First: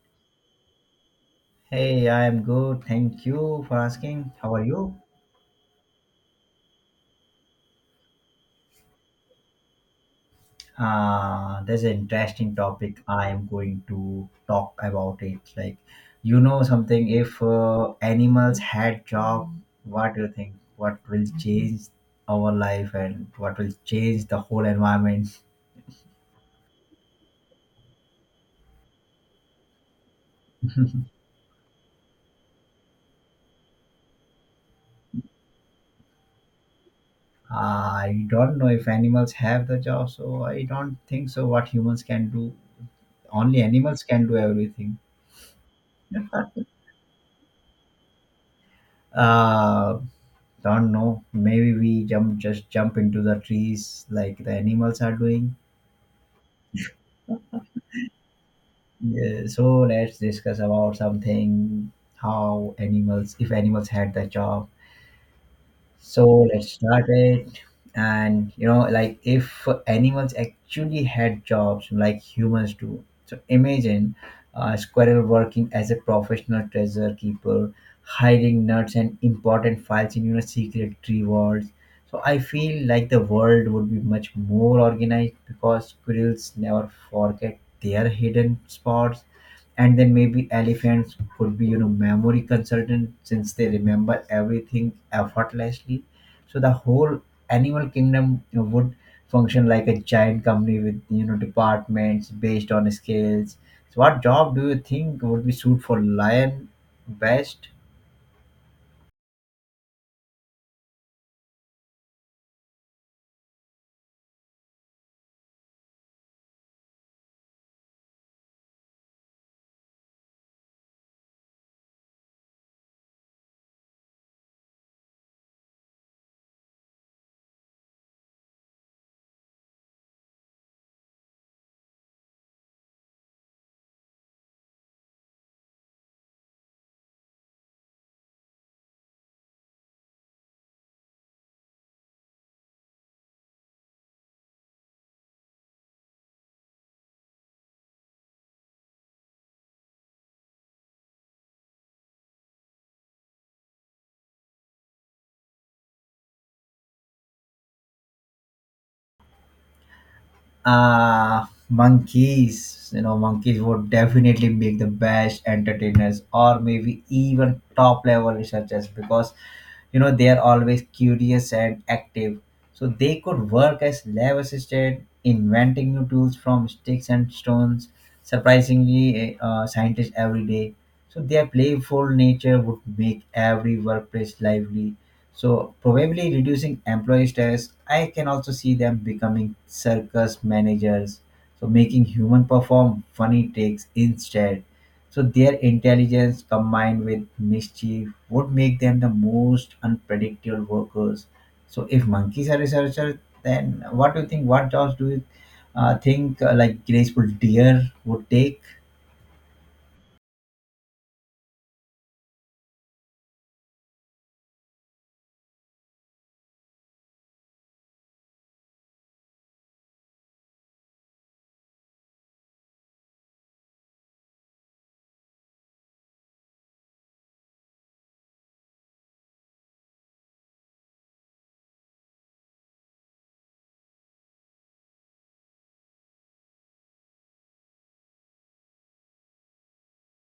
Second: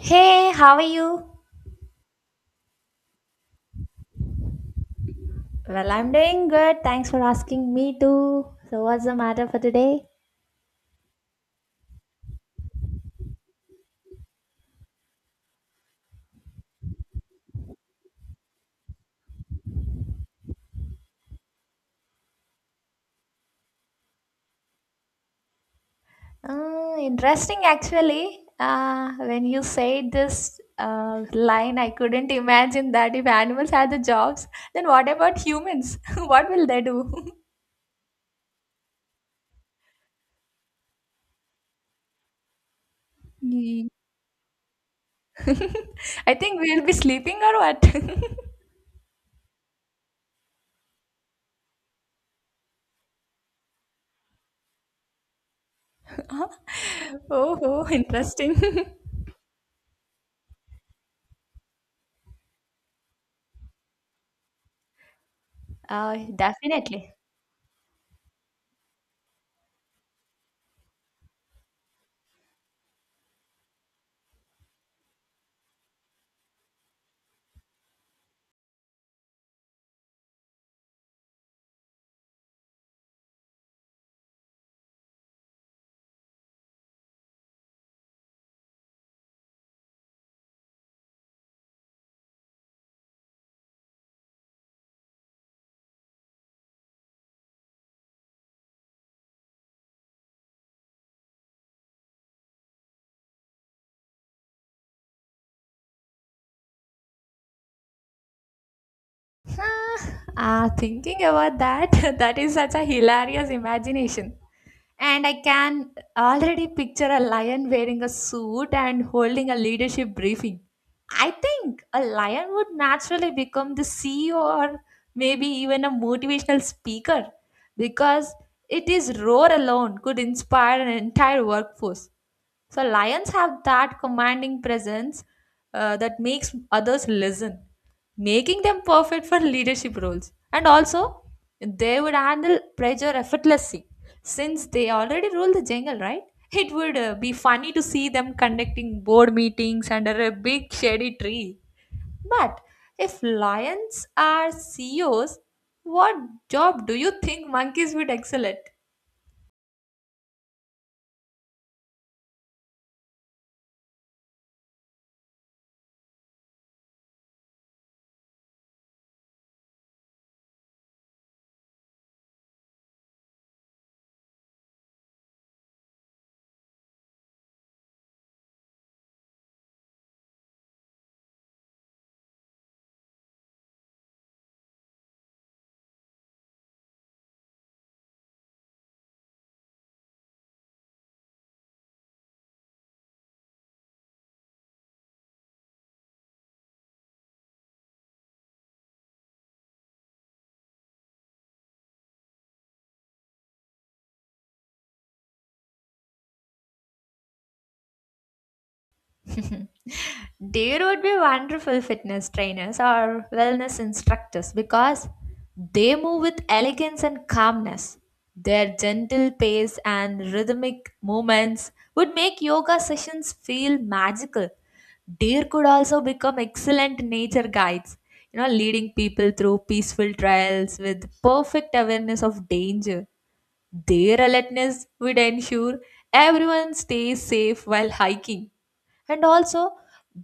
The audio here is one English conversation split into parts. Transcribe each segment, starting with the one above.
Hey, how are you? Hey, I am good. Thank you for asking. How are you? Well, I'm doing good. Thanks for asking me too. So, what's the matter for today? There's an interesting topic I am going to talk about it. Like, you know something, if animals had job, what do you think? What will change our life and what will change the whole environment? Mm, interesting, actually. When you said this uh, line, I couldn't imagine that if animals had the jobs, then what about humans? What will they do? I don't know if animals have the job, so I don't think so. What humans can do, only Ye- animals can do everything. I think we'll be sleeping or what? Uh, Don't know. Maybe we jump, just jump into the trees like the animals are doing. oh, oh, interesting. Yeah, so let's discuss about something how animals, if animals had the job. So let's start Definitely. it. And you know, like if animals actually had jobs like humans do. So imagine a squirrel working as a professional treasure keeper, hiding nuts and important files in secret tree vaults. So I feel like the world would be much more organized because squirrels never forget their hidden spots, and then maybe elephants could be, you know, memory consultant since they remember everything effortlessly. So the whole animal kingdom, you know, would function like a giant company with, you know, departments based on scales. So what job do you think would be suit for lion best? Ah, ah, thinking about that, that is such a hilarious imagination. And I can already picture a lion wearing a suit and holding a leadership briefing. I think a lion would naturally become the CEO or maybe even a motivational speaker because it is roar alone could inspire an entire workforce. So lions have that commanding presence that makes others listen, making them perfect for leadership roles. And also, they would handle pressure effortlessly since they already rule the jungle, right? It would be funny to see them conducting board meetings under a big shady tree. But if lions are CEOs, what job do you think monkeys would excel at? uh Monkeys, you know, monkeys would definitely make the best entertainers or maybe even top level researchers because, you know, they are always curious and active. So they could work as lab assistant inventing new tools from sticks and stones, surprisingly scientists every day. So their playful nature would make every workplace lively, so probably reducing employee stress. I can also see them becoming circus managers. So making human perform funny tricks instead. So their intelligence combined with mischief would make them the most unpredictable workers. So if monkeys are researchers, then what do you think? What jobs do you think, like graceful deer would take? There would be wonderful fitness trainers or wellness instructors because they move with elegance and calmness. Their gentle pace and rhythmic movements would make yoga sessions feel magical. Deer could also become excellent nature guides, leading people through peaceful trails with perfect awareness of danger. Their alertness would ensure everyone stays safe while hiking. And also,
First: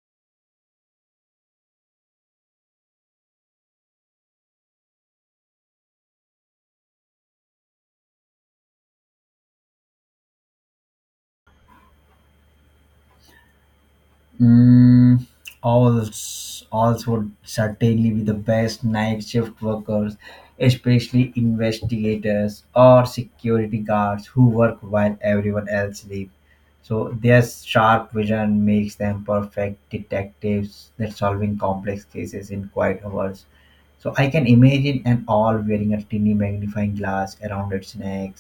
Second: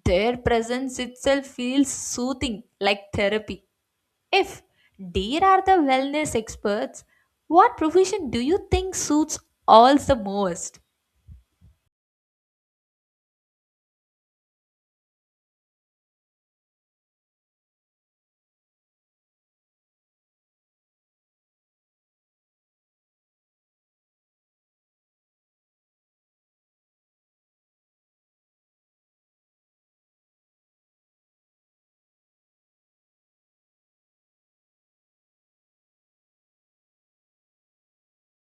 their presence itself feels soothing like therapy. If deer are the wellness experts, what profession do you think suits all the most? Mm, alls would certainly be the best night shift workers, especially investigators or security guards who work while everyone else sleeps. So their sharp vision makes them perfect detectives that solving complex cases in quiet hours. So I can imagine an owl wearing a tiny magnifying glass around its neck,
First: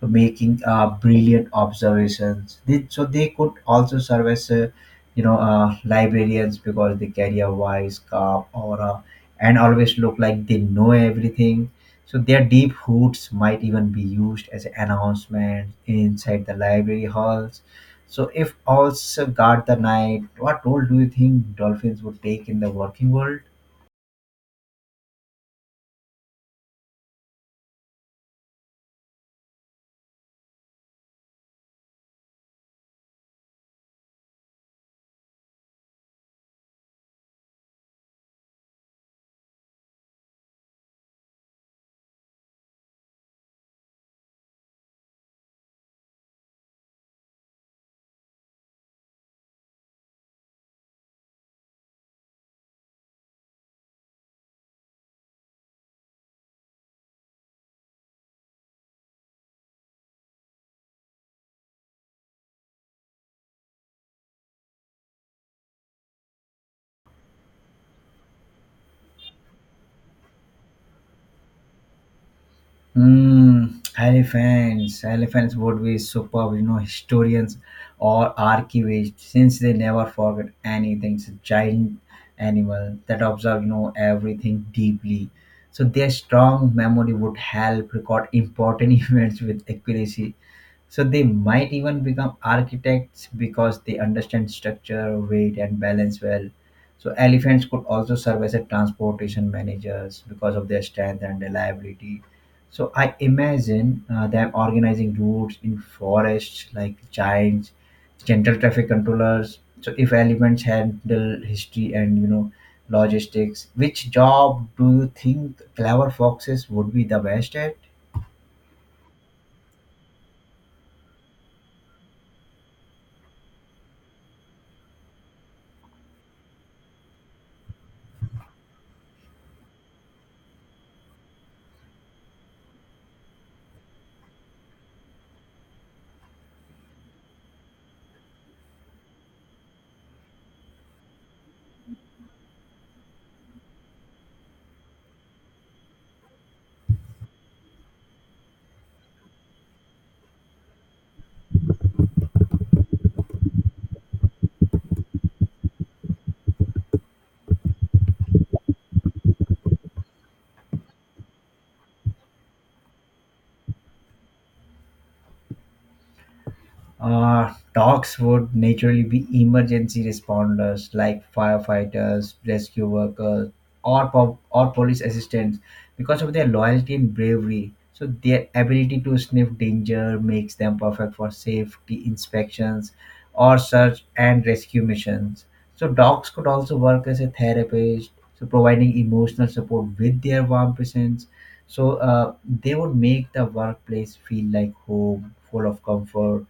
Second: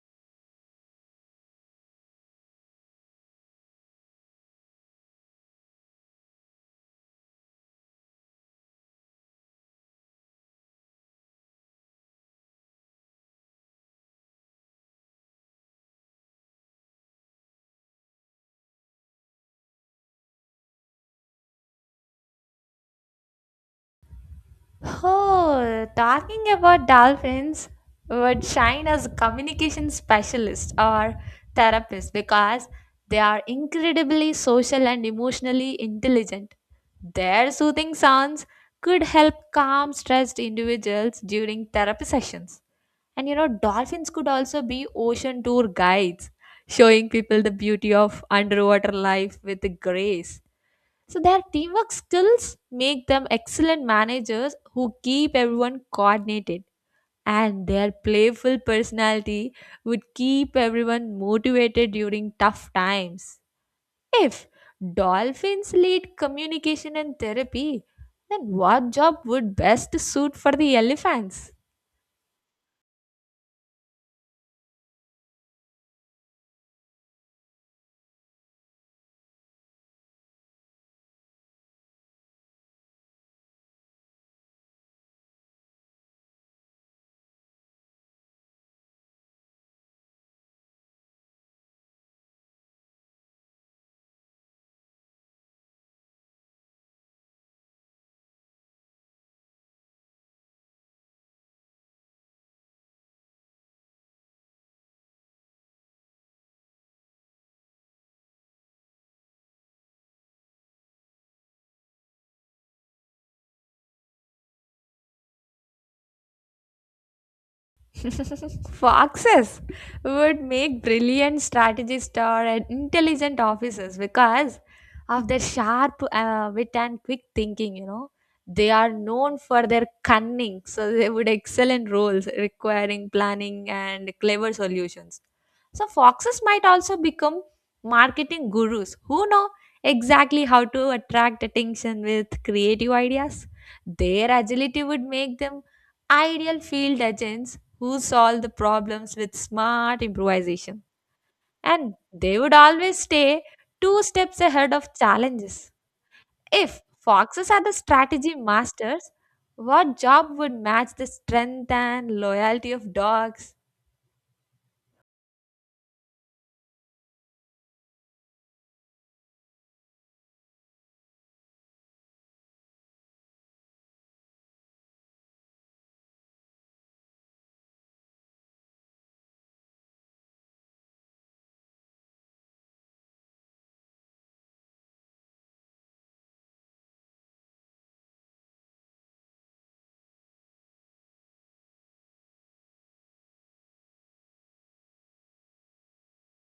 so making brilliant observations. So they could also serve as, librarians because they carry a wise, calm aura and always look like they know everything. So their deep roots might even be used as announcements inside the library halls. So if owls guard the night, what role do you think dolphins would take in the working world? Oh, talking about dolphins would shine as communication specialist or therapist because they are incredibly social and emotionally intelligent. Their soothing sounds could help calm stressed individuals during therapy sessions. And dolphins could also be ocean tour guides, showing people the beauty of underwater life with grace. So their teamwork skills make them excellent managers who keep everyone coordinated, and their playful personality would keep everyone motivated during tough times. If dolphins lead communication and therapy, then what job would best suit for the elephants? Mm, elephants. Elephants would be superb, you know, historians or archivists, since they never forget anything. It's a giant animal that observes, you know, everything deeply. So their strong memory would help record important events with accuracy, so they might even become architects because they understand structure, weight, and balance well. So elephants could also serve as a transportation managers because of their strength and reliability. So I imagine them organizing routes in forests like giants, gentle traffic controllers. So if elephants handle history and, you know, logistics, which job do you think clever foxes would be the best at? Foxes would make brilliant strategists or intelligent officers because of their sharp wit and quick thinking. They are known for their cunning, so they would excel in roles requiring planning and clever solutions. So foxes might also become marketing gurus who know exactly how to attract attention with creative ideas. Their agility would make them ideal field agents who solved the problems with smart improvisation. And they would always stay two steps ahead of challenges. If foxes are the strategy masters, what job would match the strength and loyalty of dogs? Dogs would naturally be emergency responders like firefighters, rescue workers, or police assistants because of their loyalty and bravery. So their ability to sniff danger makes them perfect for safety inspections or search and rescue missions. So dogs could also work as a therapist, so providing emotional support with their warm presence. So, they would make the workplace feel like home, full of comfort.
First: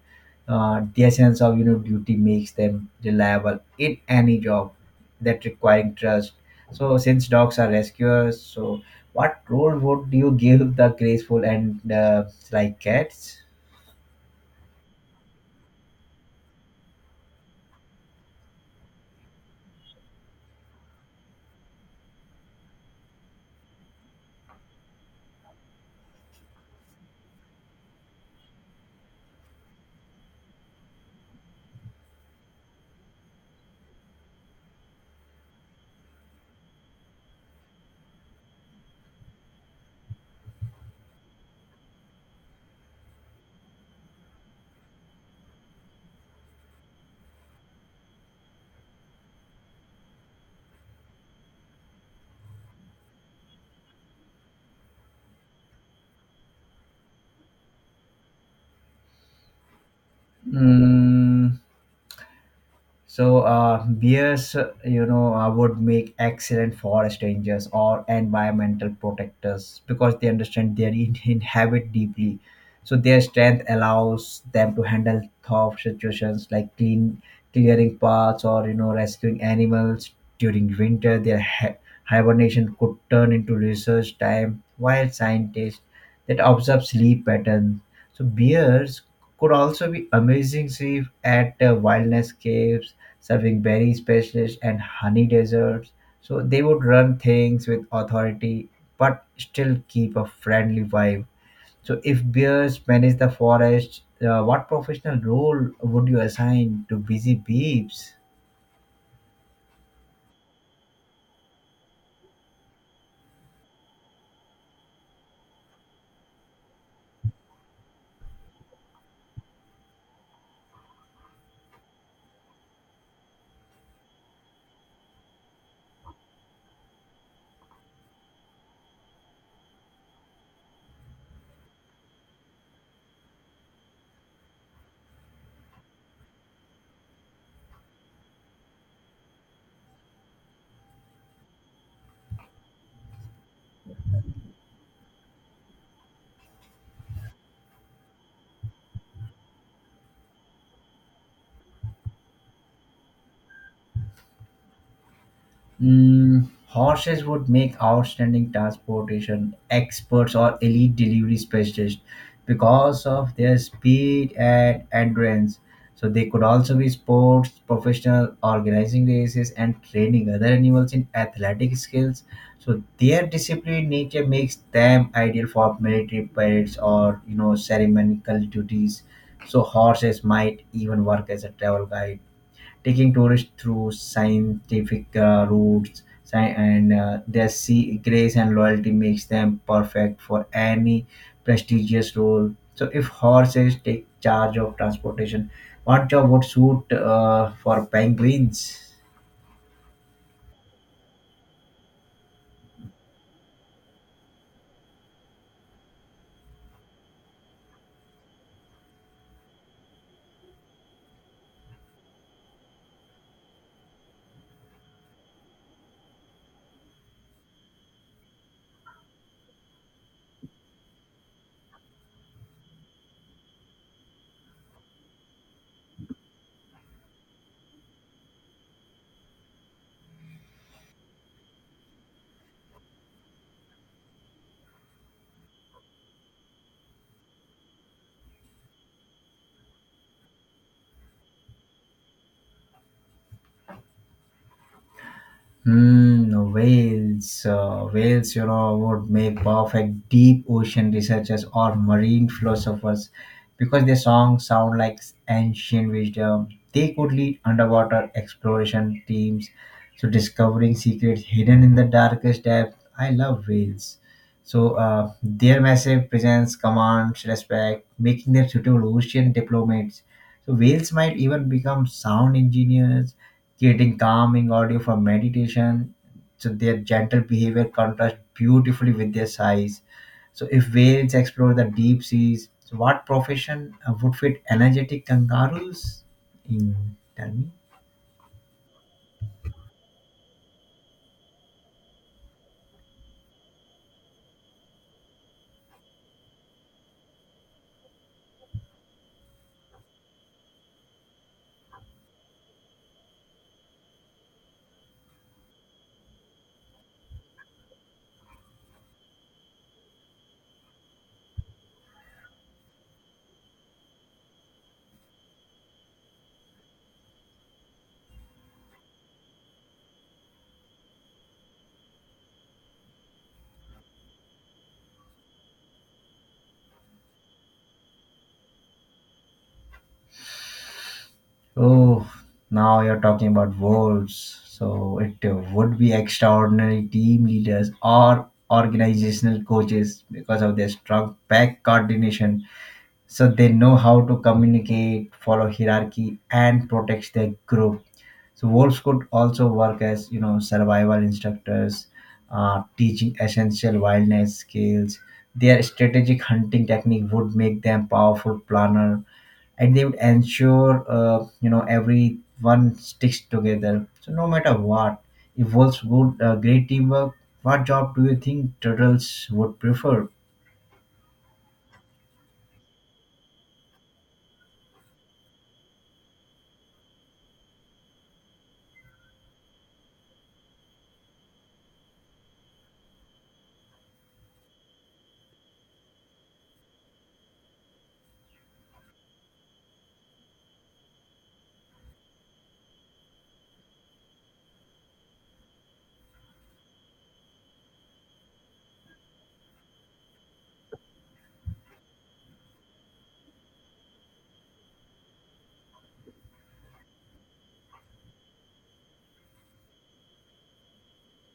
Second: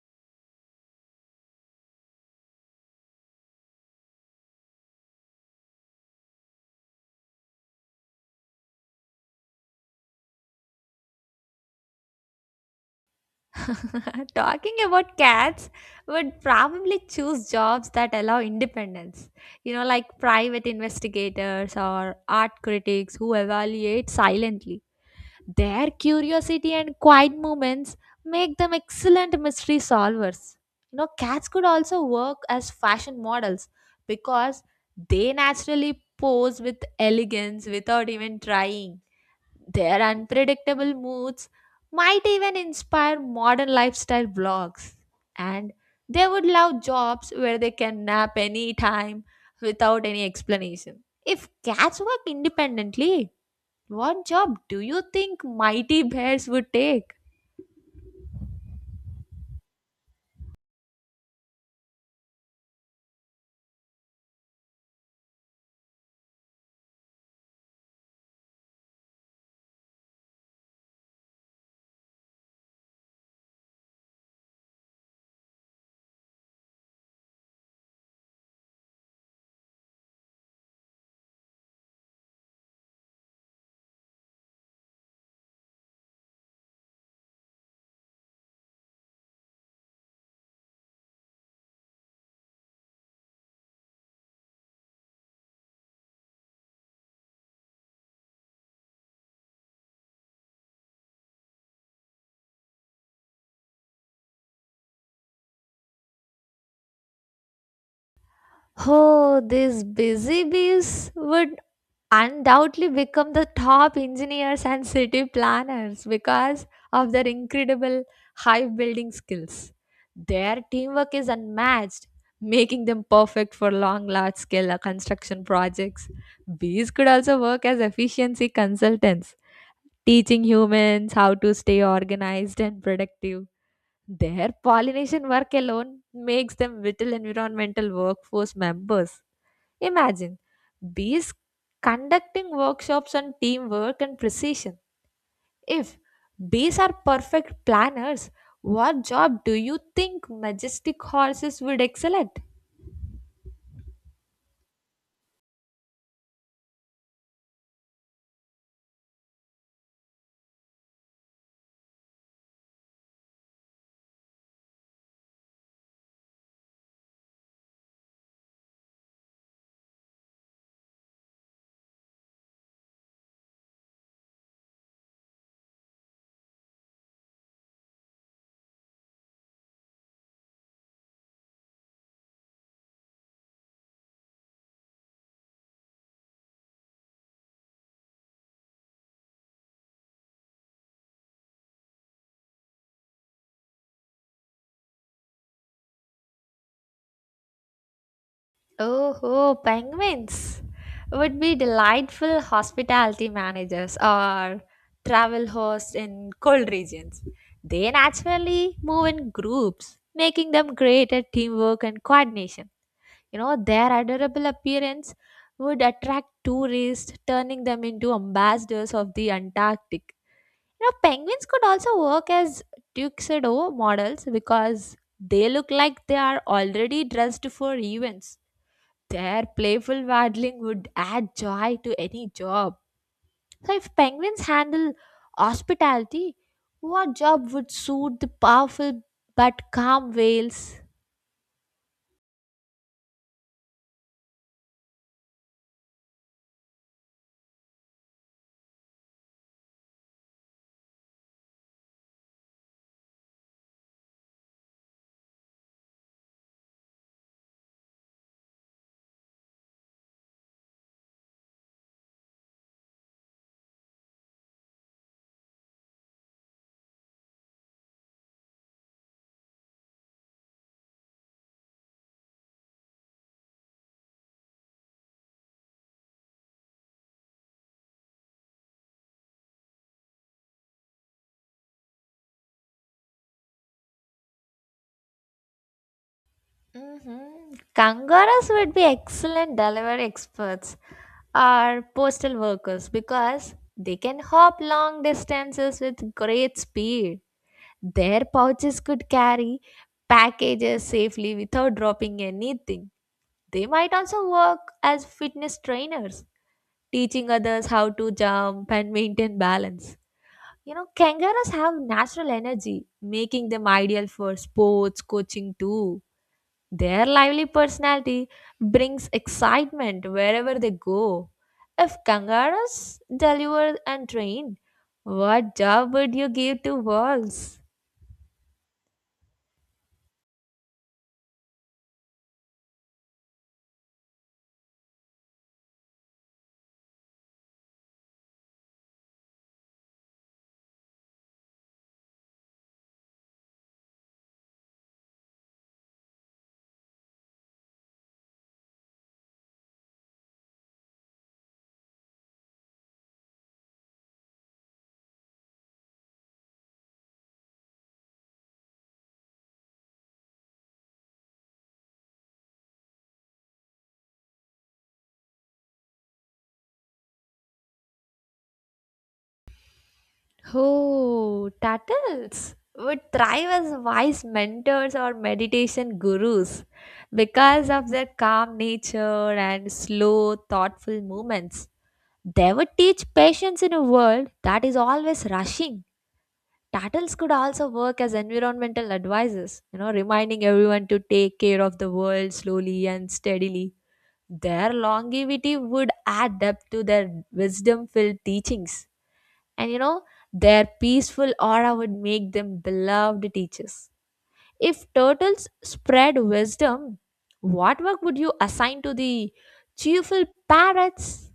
The essence of, you know, duty makes them reliable in any job that requiring trust. So since dogs are rescuers, so what role would you give the graceful and, like cats? Talking about cats, would probably choose jobs that allow independence. You know, like private investigators or art critics who evaluate silently. Their curiosity and quiet moments make them excellent mystery solvers. You know, cats could also work as fashion models because they naturally pose with elegance without even trying. Their unpredictable moods might even inspire modern lifestyle blogs. And they would love jobs where they can nap any time without any explanation. If cats work independently, what job do you think mighty bears would take? Mm, so bears, would make excellent forest rangers or environmental protectors because they understand their inhabit deeply. So their strength allows them to handle tough situations like clean clearing paths or, you know, rescuing animals during winter. Their hibernation could turn into research time. While scientists that observe sleep patterns, so bears could also be amazing safe at wilderness caves serving berry specialists and honey desserts. So they would run things with authority but still keep a friendly vibe. So if bears manage the forest, what professional role would you assign to busy beeps? Oh, these busy bees would undoubtedly become the top engineers and city planners because of their incredible hive building skills. Their teamwork is unmatched, making them perfect for long, large scale construction projects. Bees could also work as efficiency consultants, teaching humans how to stay organized and productive. Their pollination work alone makes them vital environmental workforce members. Imagine bees conducting workshops on teamwork and precision. If bees are perfect planners, what job do you think majestic horses would excel at? Mm, horses would make outstanding transportation experts or elite delivery specialists because of their speed and endurance. So they could also be sports professional, organizing races, and training other animals in athletic skills. So their disciplined nature makes them ideal for military parades or, you know, ceremonial duties. So horses might even work as a travel guide taking tourists through scientific routes and their sea grace and loyalty makes them perfect for any prestigious role. So if horses take charge of transportation, what job would suit, for penguins? Oh, penguins would be delightful hospitality managers or travel hosts in cold regions. They naturally move in groups, making them great at teamwork and coordination. You know, their adorable appearance would attract tourists, turning them into ambassadors of the Antarctic. You know, penguins could also work as tuxedo models because they look like they are already dressed for events. Their playful waddling would add joy to any job. So, if penguins handle hospitality, what job would suit the powerful but calm whales? Mm, whales, whales, you know, would make perfect deep ocean researchers or marine philosophers because their songs sound like ancient wisdom. They could lead underwater exploration teams, so discovering secrets hidden in the darkest depth. I love whales. So their massive presence commands respect, making them suitable ocean diplomats. So whales might even become sound engineers creating calming audio for meditation. So their gentle behavior contrasts beautifully with their size. So if whales explore the deep seas, so what profession would fit energetic kangaroos? In tell me. Hmm, Kangaroos would be excellent delivery experts or postal workers because they can hop long distances with great speed. Their pouches could carry packages safely without dropping anything. They might also work as fitness trainers teaching others how to jump and maintain balance. You know, kangaroos have natural energy, making them ideal for sports coaching too. Their lively personality brings excitement wherever they go. If kangaroos delivered and trained, what job would you give to wolves? Oh, now you're talking about wolves. So it would be extraordinary team leaders or organizational coaches because of their strong back coordination. So they know how to communicate, follow hierarchy, and protect their group. So wolves could also work as, you know, survival instructors teaching essential wilderness skills. Their strategic hunting technique would make them powerful planner, and they would ensure, you know, everyone sticks together so no matter what. If wolves would great teamwork, what job do you think turtles would prefer? Oh, Tattles would thrive as wise mentors or meditation gurus because of their calm nature and slow, thoughtful movements. They would teach patience in a world that is always rushing. Tattles could also work as environmental advisors, reminding everyone to take care of the world slowly and steadily. Their longevity would add depth to their wisdom filled teachings, and their peaceful aura would make them beloved teachers. If turtles spread wisdom, what work would you assign to the cheerful parrots?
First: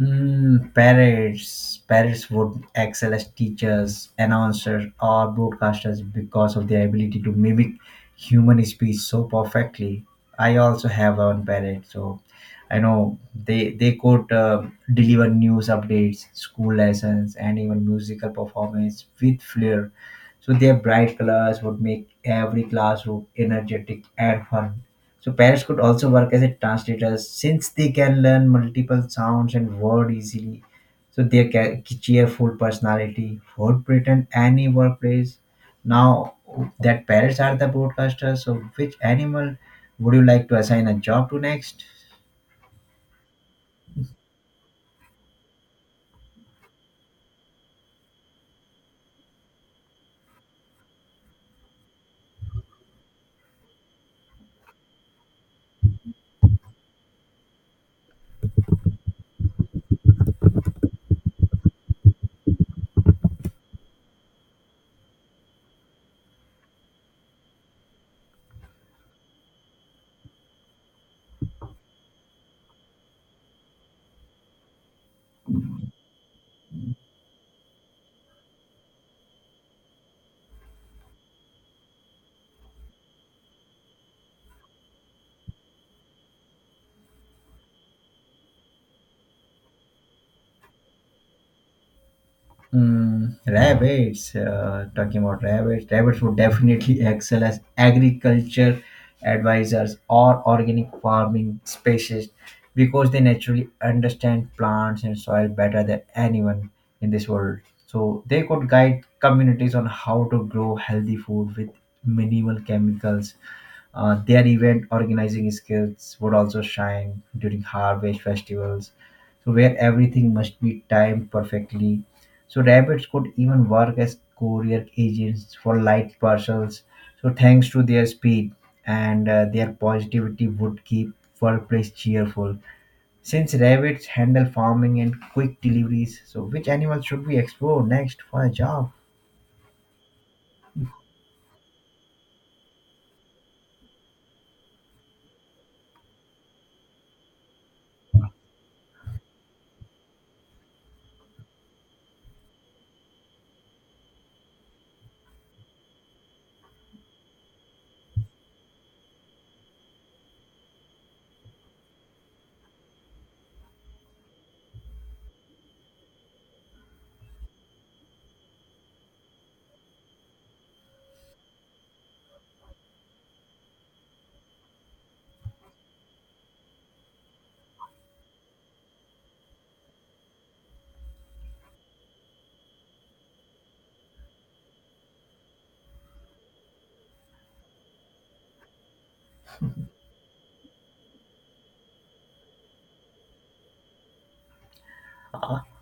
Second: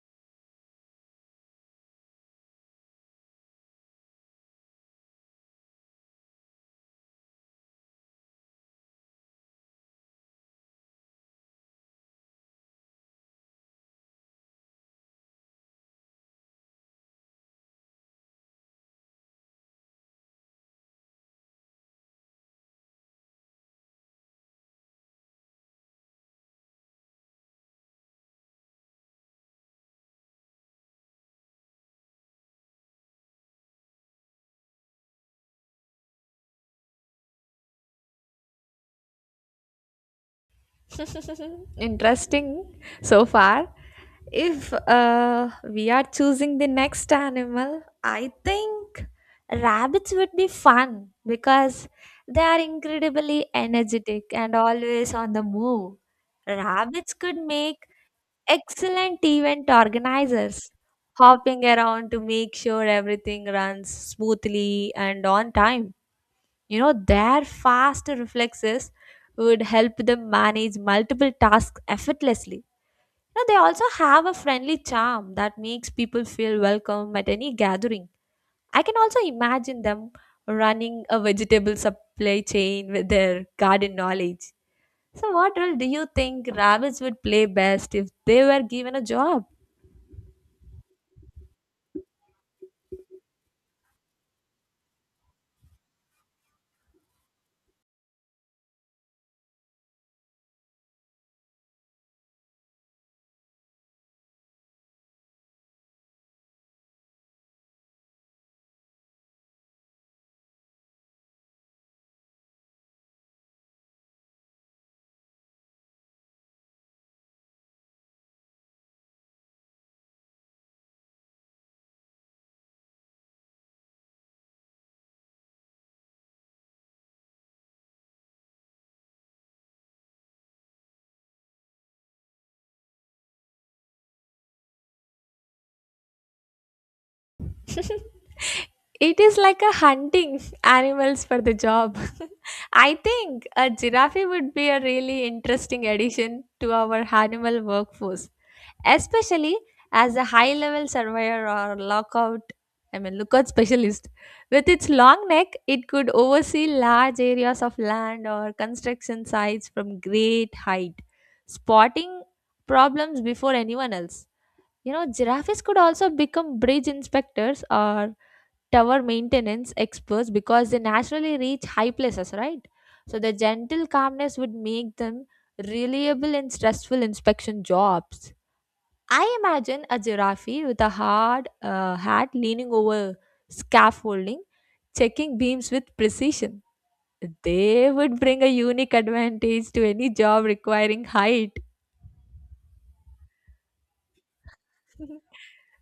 Mm, parrots. Parrots would excel as teachers, announcers, or broadcasters because of their ability to mimic human speech so perfectly. I also have one parrot, so I know they could deliver news updates, school lessons, and even musical performance with flair. So their bright colors would make every classroom energetic and fun. So parrots could also work as a translators since they can learn multiple sounds and word easily. So their cheerful personality would pretend any workplace. Now that parrots are the broadcasters, so which animal would you like to assign a job to next? Interesting so far. If we are choosing the next animal, I think rabbits would be fun because they are incredibly energetic and always on the move. Rabbits could make excellent event organizers, hopping around to make sure everything runs smoothly and on time. You know, their fast reflexes would help them manage multiple tasks effortlessly. Now they also have a friendly charm that makes people feel welcome at any gathering. I can also imagine them running a vegetable supply chain with their garden knowledge. So, what role do you think rabbits would play best if they were given a job? Mm, rabbits, talking about rabbits, rabbits would definitely excel as agriculture advisors or organic farming species because they naturally understand plants and soil better than anyone in this world. So they could guide communities on how to grow healthy food with minimal chemicals. Their event organizing skills would also shine during harvest festivals, so where everything must be timed perfectly. So rabbits could even work as courier agents for light parcels, so thanks to their speed, and their positivity would keep workplace cheerful. Since rabbits handle farming and quick deliveries, so which animal should we explore next for a job? It is like a hunting animals for the job. I think a giraffe would be a really interesting addition to our animal workforce, especially as a high level surveyor or lockout, I mean, lookout specialist. With its long neck, it could oversee large areas of land or construction sites from great height, spotting problems before anyone else. You know, giraffes could also become bridge inspectors or tower maintenance experts because they naturally reach high places, right? So the gentle calmness would make them reliable in stressful inspection jobs. I imagine a giraffe with a hard hat leaning over scaffolding, checking beams with precision. They would bring a unique advantage to any job requiring height.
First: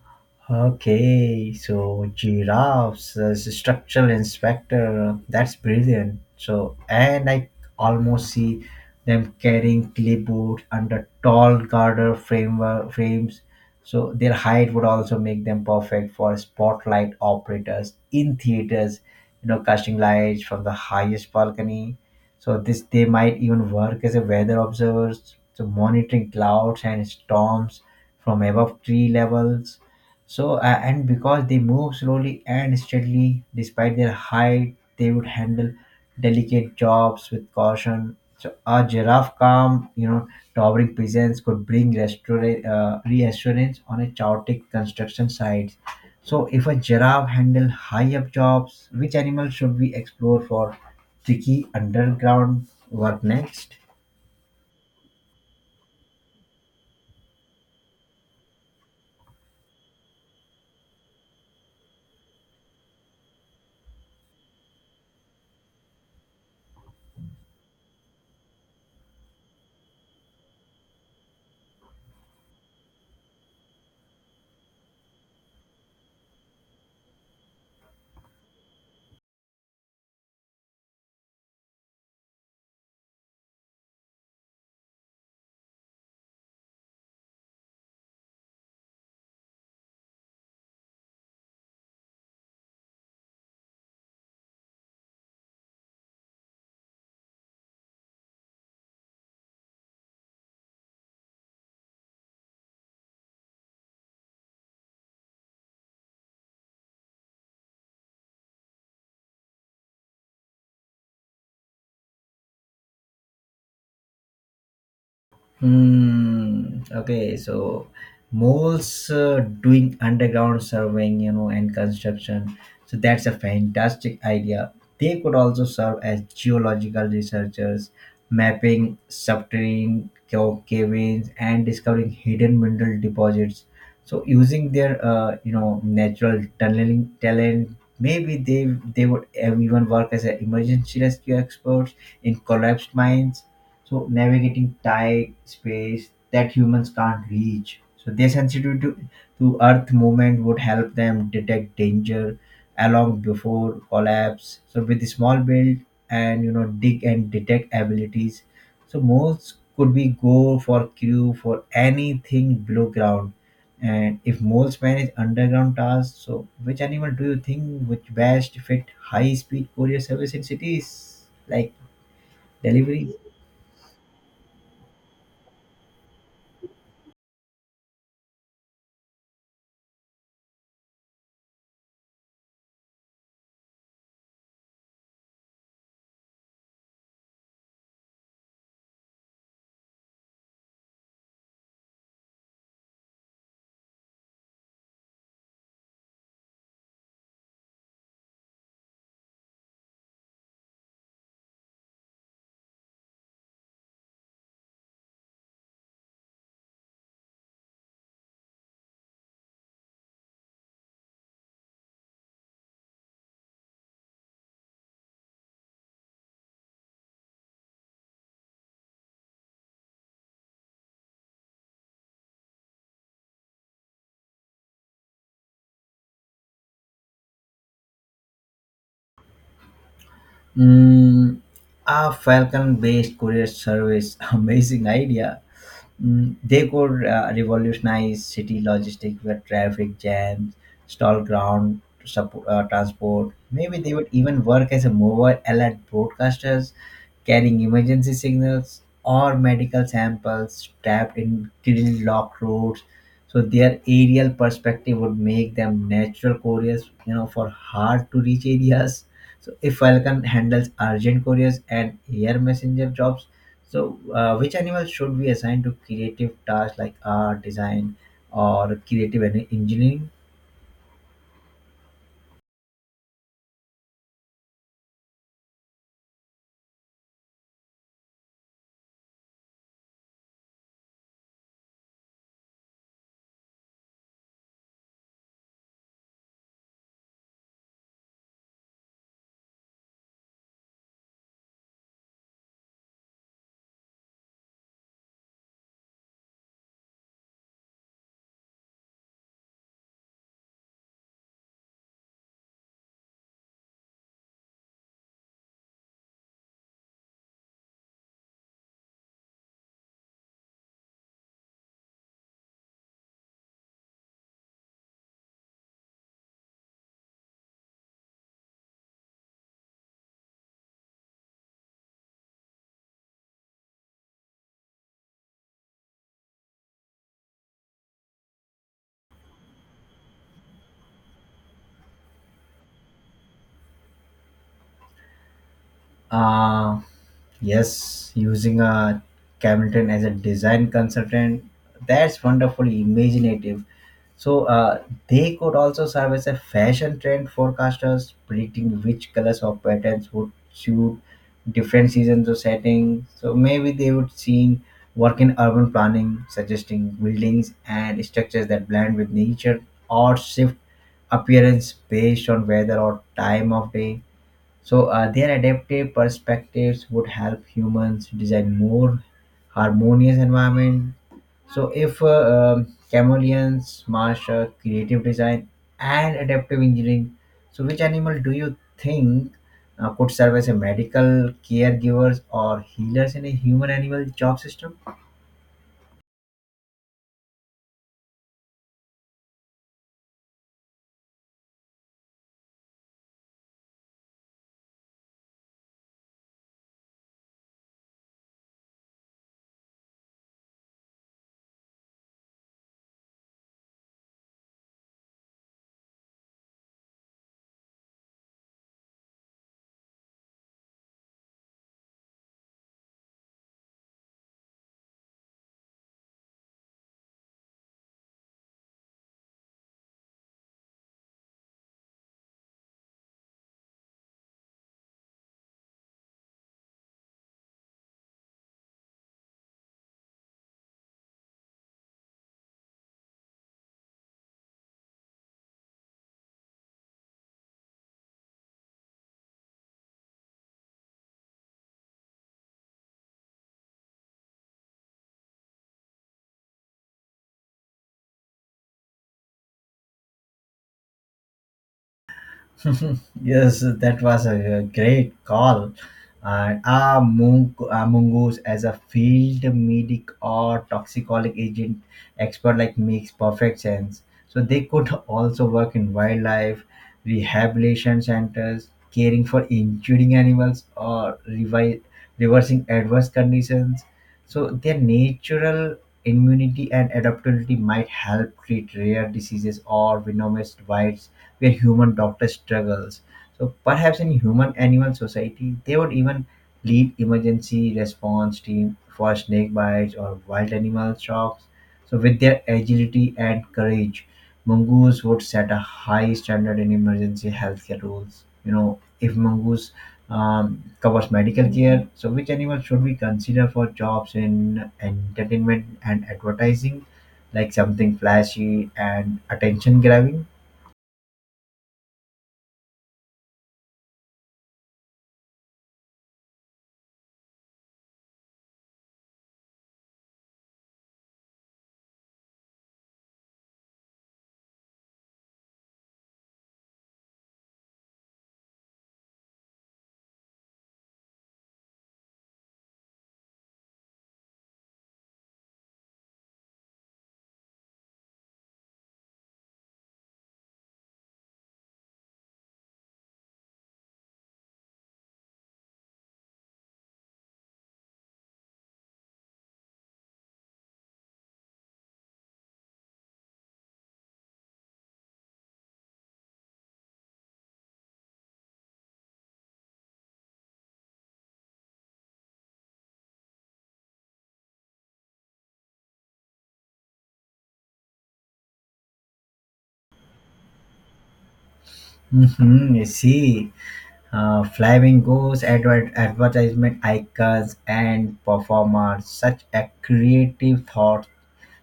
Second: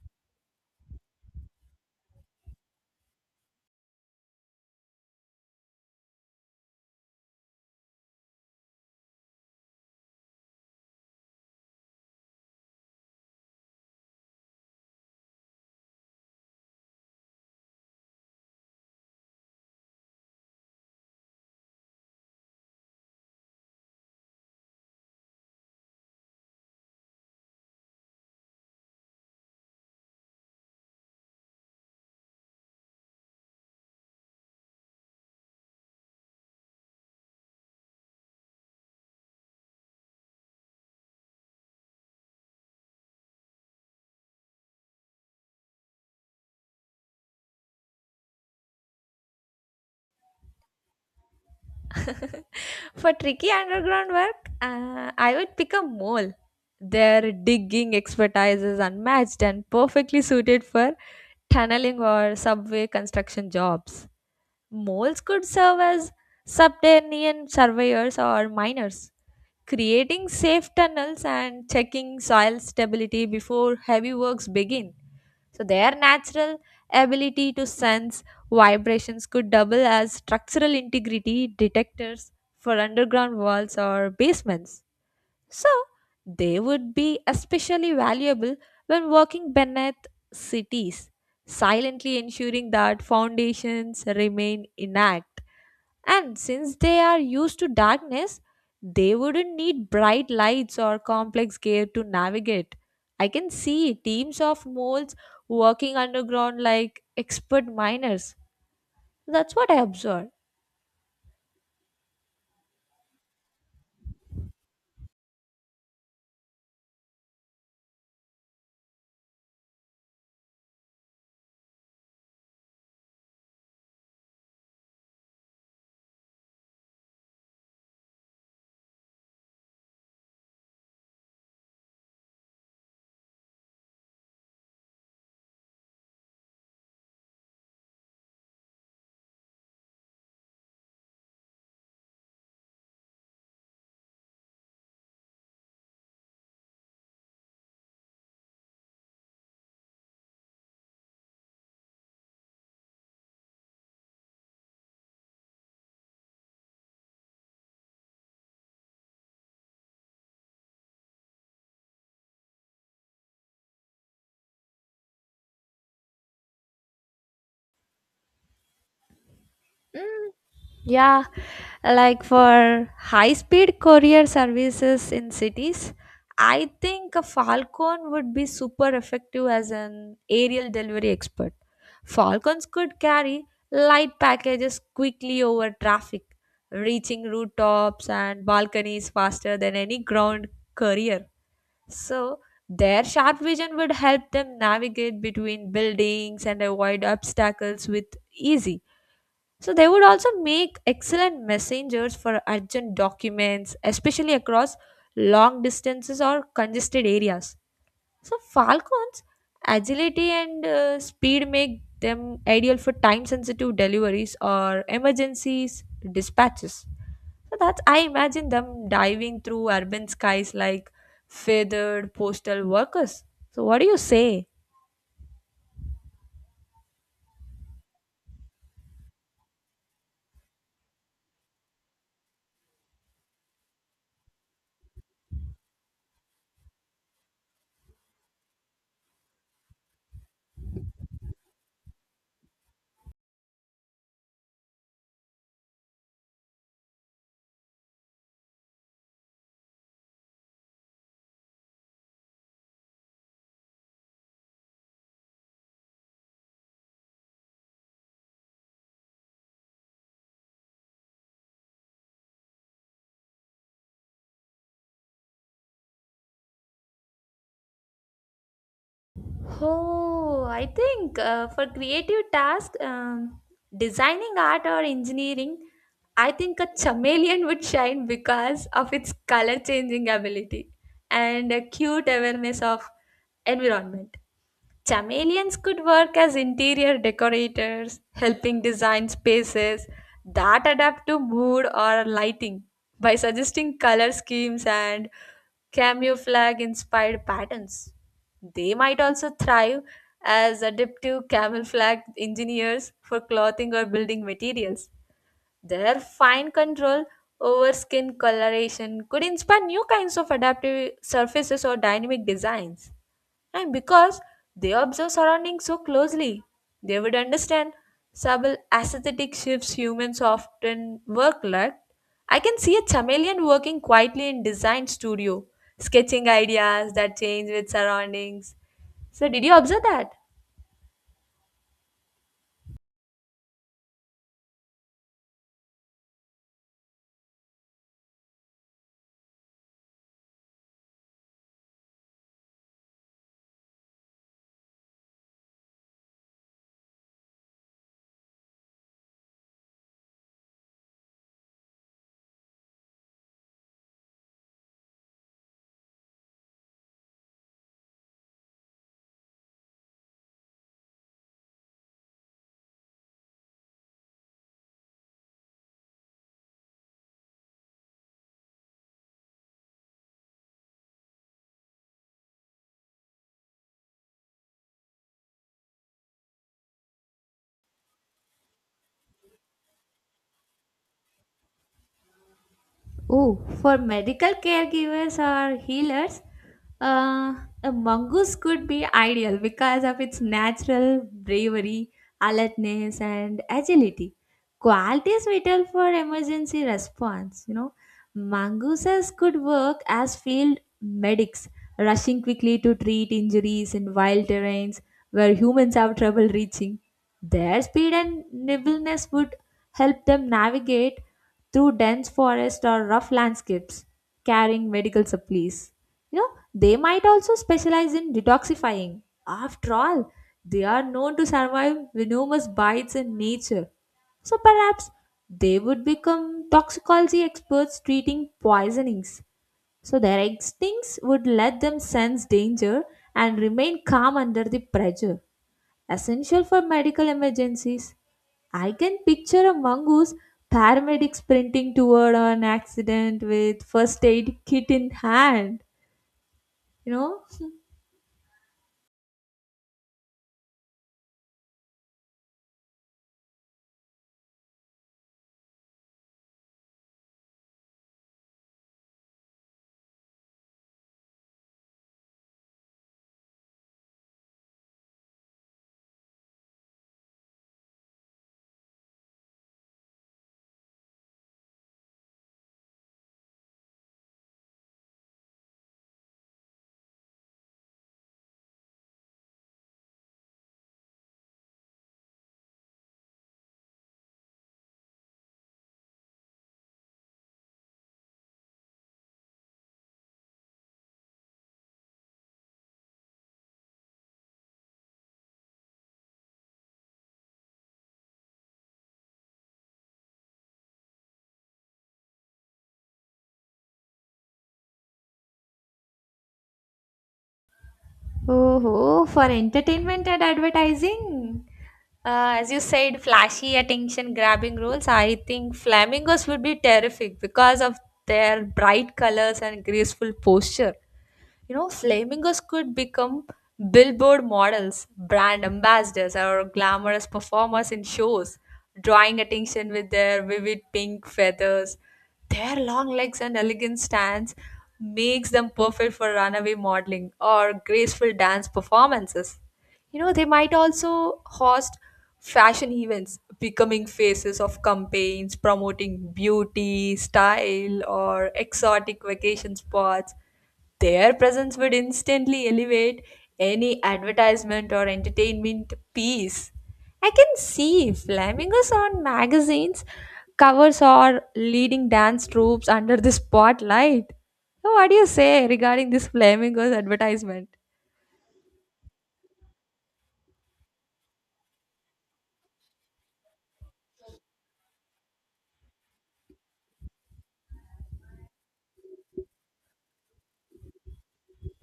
Okay, so giraffes as a structural inspector, that's brilliant. So, and I almost see them carrying clipboards under tall garter framework frames. So their height would also make them perfect for spotlight operators in theaters, you know, casting lights from the highest balcony. So this they might even work as a weather observers, so monitoring clouds and storms from above tree levels. So, and because they move slowly and steadily, despite their height, they would handle delicate jobs with caution. So a giraffe calm, you know, towering presence could bring reassurance on a chaotic construction site. So, if a giraffe handle high up jobs, which animal should we explore for tricky underground For work tricky next? underground work, I would pick a mole. Their digging expertise is unmatched and perfectly suited for tunneling or subway construction jobs. Moles could serve as subterranean surveyors or miners, creating safe tunnels and checking soil stability before heavy works begin. So, their natural ability to sense vibrations could double as structural integrity detectors for underground walls or basements. So, they would be especially valuable when working beneath cities, silently ensuring that foundations remain intact. And since they are used to darkness, they wouldn't need bright lights or complex gear to navigate. I can see teams of moles working underground like expert miners. That's what I observed. Hmm. Okay. So malls doing underground surveying, you know, and construction. So that's a fantastic idea. They could also serve as geological researchers, mapping subterranean caverns and discovering hidden mineral deposits. So using their, you know, natural tunneling talent, maybe they would even work as an emergency rescue experts in collapsed mines, so navigating tight space that humans can't reach. So their sensitivity to earth movement would help them detect danger along before collapse. So with the small build and, you know, dig and detect abilities, so most could be go for crew for anything below ground. And if moles manage underground tasks, so which animal do you think would best fit high speed courier service in cities Yeah, like like for delivery? high-speed courier services in cities, I think a Falcon would be super effective as an aerial delivery expert. Falcons could carry light packages quickly over traffic, reaching rooftops and balconies faster than any ground courier. So, their sharp vision would help them navigate between buildings and avoid obstacles with ease. So they would also make excellent messengers for urgent documents, especially across long distances or congested areas. So falcons' agility and speed make them ideal for time-sensitive deliveries or emergencies dispatches. So that's I imagine them diving through urban skies like feathered postal workers. So what do you say? Mm, a Falcon based courier service, amazing idea. Mm, they could revolutionize city logistics with traffic jams, stall ground support, transport. Maybe they would even work as a mobile alert broadcasters, carrying emergency signals or medical samples trapped in grill locked roads. So their aerial perspective would make them natural couriers, you know, for hard to reach areas. So if Falcon handles urgent couriers and air messenger jobs, so, which animal should we assign to creative tasks like art, design, or creative engineering? Oh, I think for creative tasks, designing art or engineering, I think a chameleon would shine because of its color changing ability and a cute awareness of environment. Chameleons could work as interior decorators, helping design spaces that adapt to mood or lighting by suggesting color schemes and camouflage inspired patterns. They might also thrive as adaptive camouflage engineers for clothing or building materials. Their fine control over skin coloration could inspire new kinds of adaptive surfaces or dynamic designs. And because they observe surroundings so closely, they would understand subtle aesthetic shifts humans often work like. I can see a chameleon working quietly in design studio, sketching ideas that change with surroundings. So did you observe that? Uh, yes, using a Camilton as a design consultant, that's wonderfully imaginative. So they could also serve as a fashion trend forecasters, predicting which colors or patterns would suit different seasons or settings. So maybe they would seen work in urban planning, suggesting buildings and structures that blend with nature or shift appearance based on weather or time of day. So their adaptive perspectives would help humans design more harmonious environment. So if chameleons master creative design and adaptive engineering, so which animal do you think could serve as a medical caregivers or healers in a Oh, for human-animal medical job system? caregivers or healers, uh, a mongoose could be ideal because of its natural bravery, alertness, and agility. Qualities vital for emergency response. You know, mongooses could work as field medics, rushing quickly to treat injuries in wild terrains where humans have trouble reaching. Their speed and nimbleness would help them navigate through dense forest or rough landscapes, carrying medical supplies. You know, they might also specialize in detoxifying. After all, they are known to survive venomous bites in nature. So perhaps they would become toxicology experts treating poisonings. So their instincts would let them sense danger and remain calm under the pressure essential for medical emergencies. I can picture a mongoose paramedic sprinting toward an accident with first aid kit in hand. You know? Yes, that was a great call. And are mongoose as a field medic or toxicology agent expert like makes perfect sense. So they could also work in wildlife rehabilitation centers, caring for injuring animals or reversing adverse conditions. So their natural immunity and adaptability might help treat rare diseases or venomous wild where human doctor struggles. So perhaps in human animal society, they would even lead emergency response team for snake bites or wild animal shocks. So with their agility and courage, mongoose would set a high standard in emergency healthcare rules. You know, if mongoose covers medical care, so which animal should we consider for jobs in entertainment and advertising, like something flashy Oh, and for attention entertainment and grabbing? advertising. As you said, flashy, attention grabbing roles. I think flamingos would be terrific because of their bright colors and graceful posture. You know, flamingos could become billboard models, brand ambassadors, or glamorous performers in shows, drawing attention with their vivid pink feathers. Their long legs and elegant stance makes them perfect for runaway modeling or graceful dance performances. You know, they might also host fashion events, becoming faces of campaigns promoting beauty, style, or exotic vacation spots. Their presence would instantly elevate any advertisement or entertainment piece. I can see flamingos on magazines, covers, or leading dance troops under the spotlight. So, what do you say regarding this flamingos advertisement? Mhm, you see, flamingos, advertisement icons, and performers, such a creative thought.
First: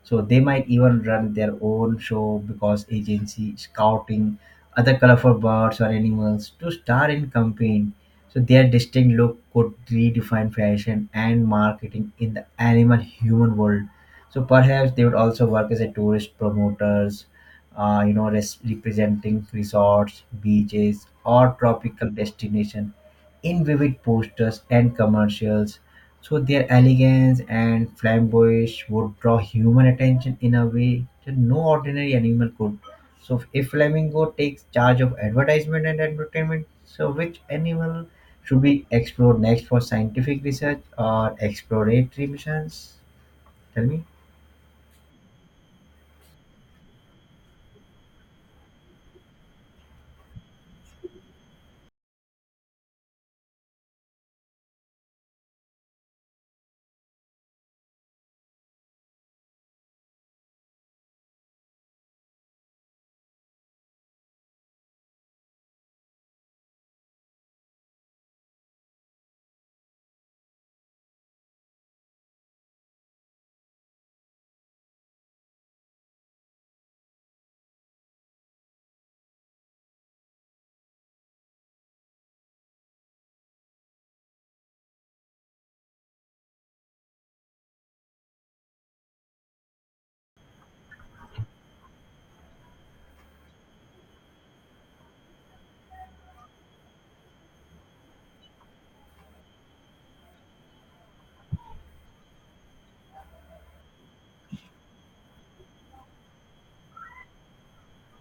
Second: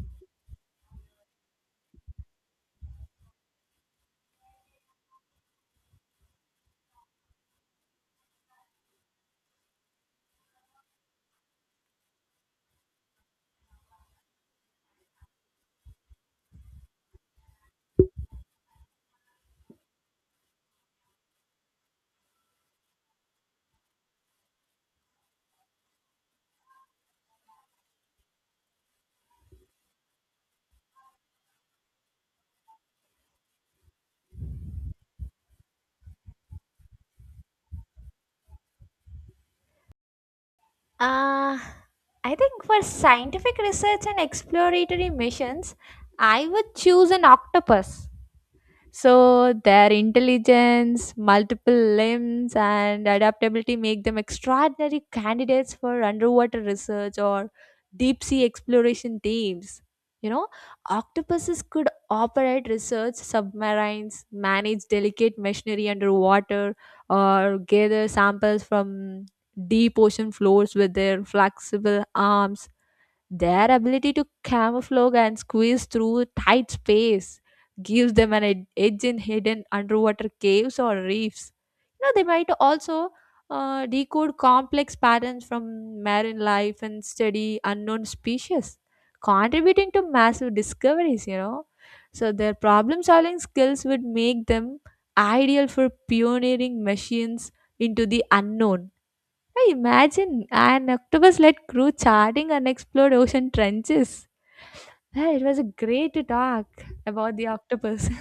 So they might even run their own show because agency scouting other colorful birds or animals to star in campaign. So their distinct look could redefine fashion and marketing in the animal human world. So perhaps they would also work as a tourist promoters, you know, representing resorts, beaches, or tropical destination in vivid posters and commercials. So their elegance and flamboyance would draw human attention in a way that no ordinary animal could. So if flamingo takes charge of advertisement and entertainment, so which animal should be explored next for scientific research or Uh, exploratory I think for missions? scientific Tell me. research and exploratory missions, I would choose an octopus. So their intelligence, multiple limbs, and adaptability make them extraordinary candidates for underwater research or deep sea exploration teams. You know, octopuses could operate research submarines, manage delicate machinery underwater, or gather samples from deep ocean floors with their flexible arms. Their ability to camouflage and squeeze through tight space gives them an edge in hidden underwater caves or reefs. You know, they might also decode complex patterns from marine life and study unknown species, contributing to massive discoveries, you know. So, their problem solving skills would make them ideal for pioneering machines into the unknown. I imagine an octopus led crew charting unexplored ocean trenches. Yeah, it was a great to talk about the octopus.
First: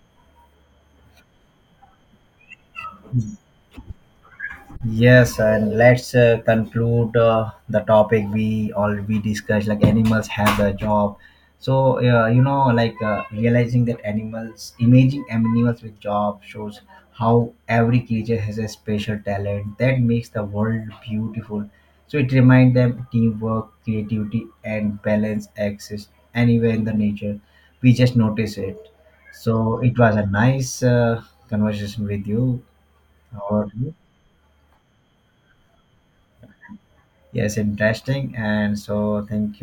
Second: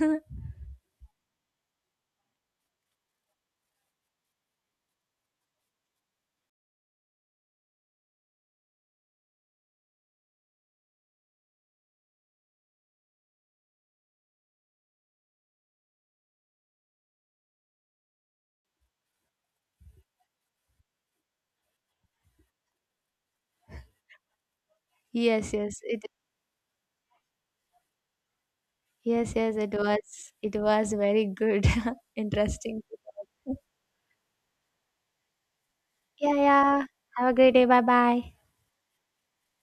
Yes, and let's conclude the topic we discussed. Like animals have a job, so, you know, like realizing that animals, imaging animals with job shows how every creature has a special talent that makes the world beautiful. So it reminds them teamwork, creativity, and balance Yes, yes, it exist anywhere in the nature. We just notice it. yes, yes, it So it was a was it nice was very good. conversation with you. Interesting. How about you? Yeah, yeah. Have a great Yes, day. Bye interesting. bye. And so, thank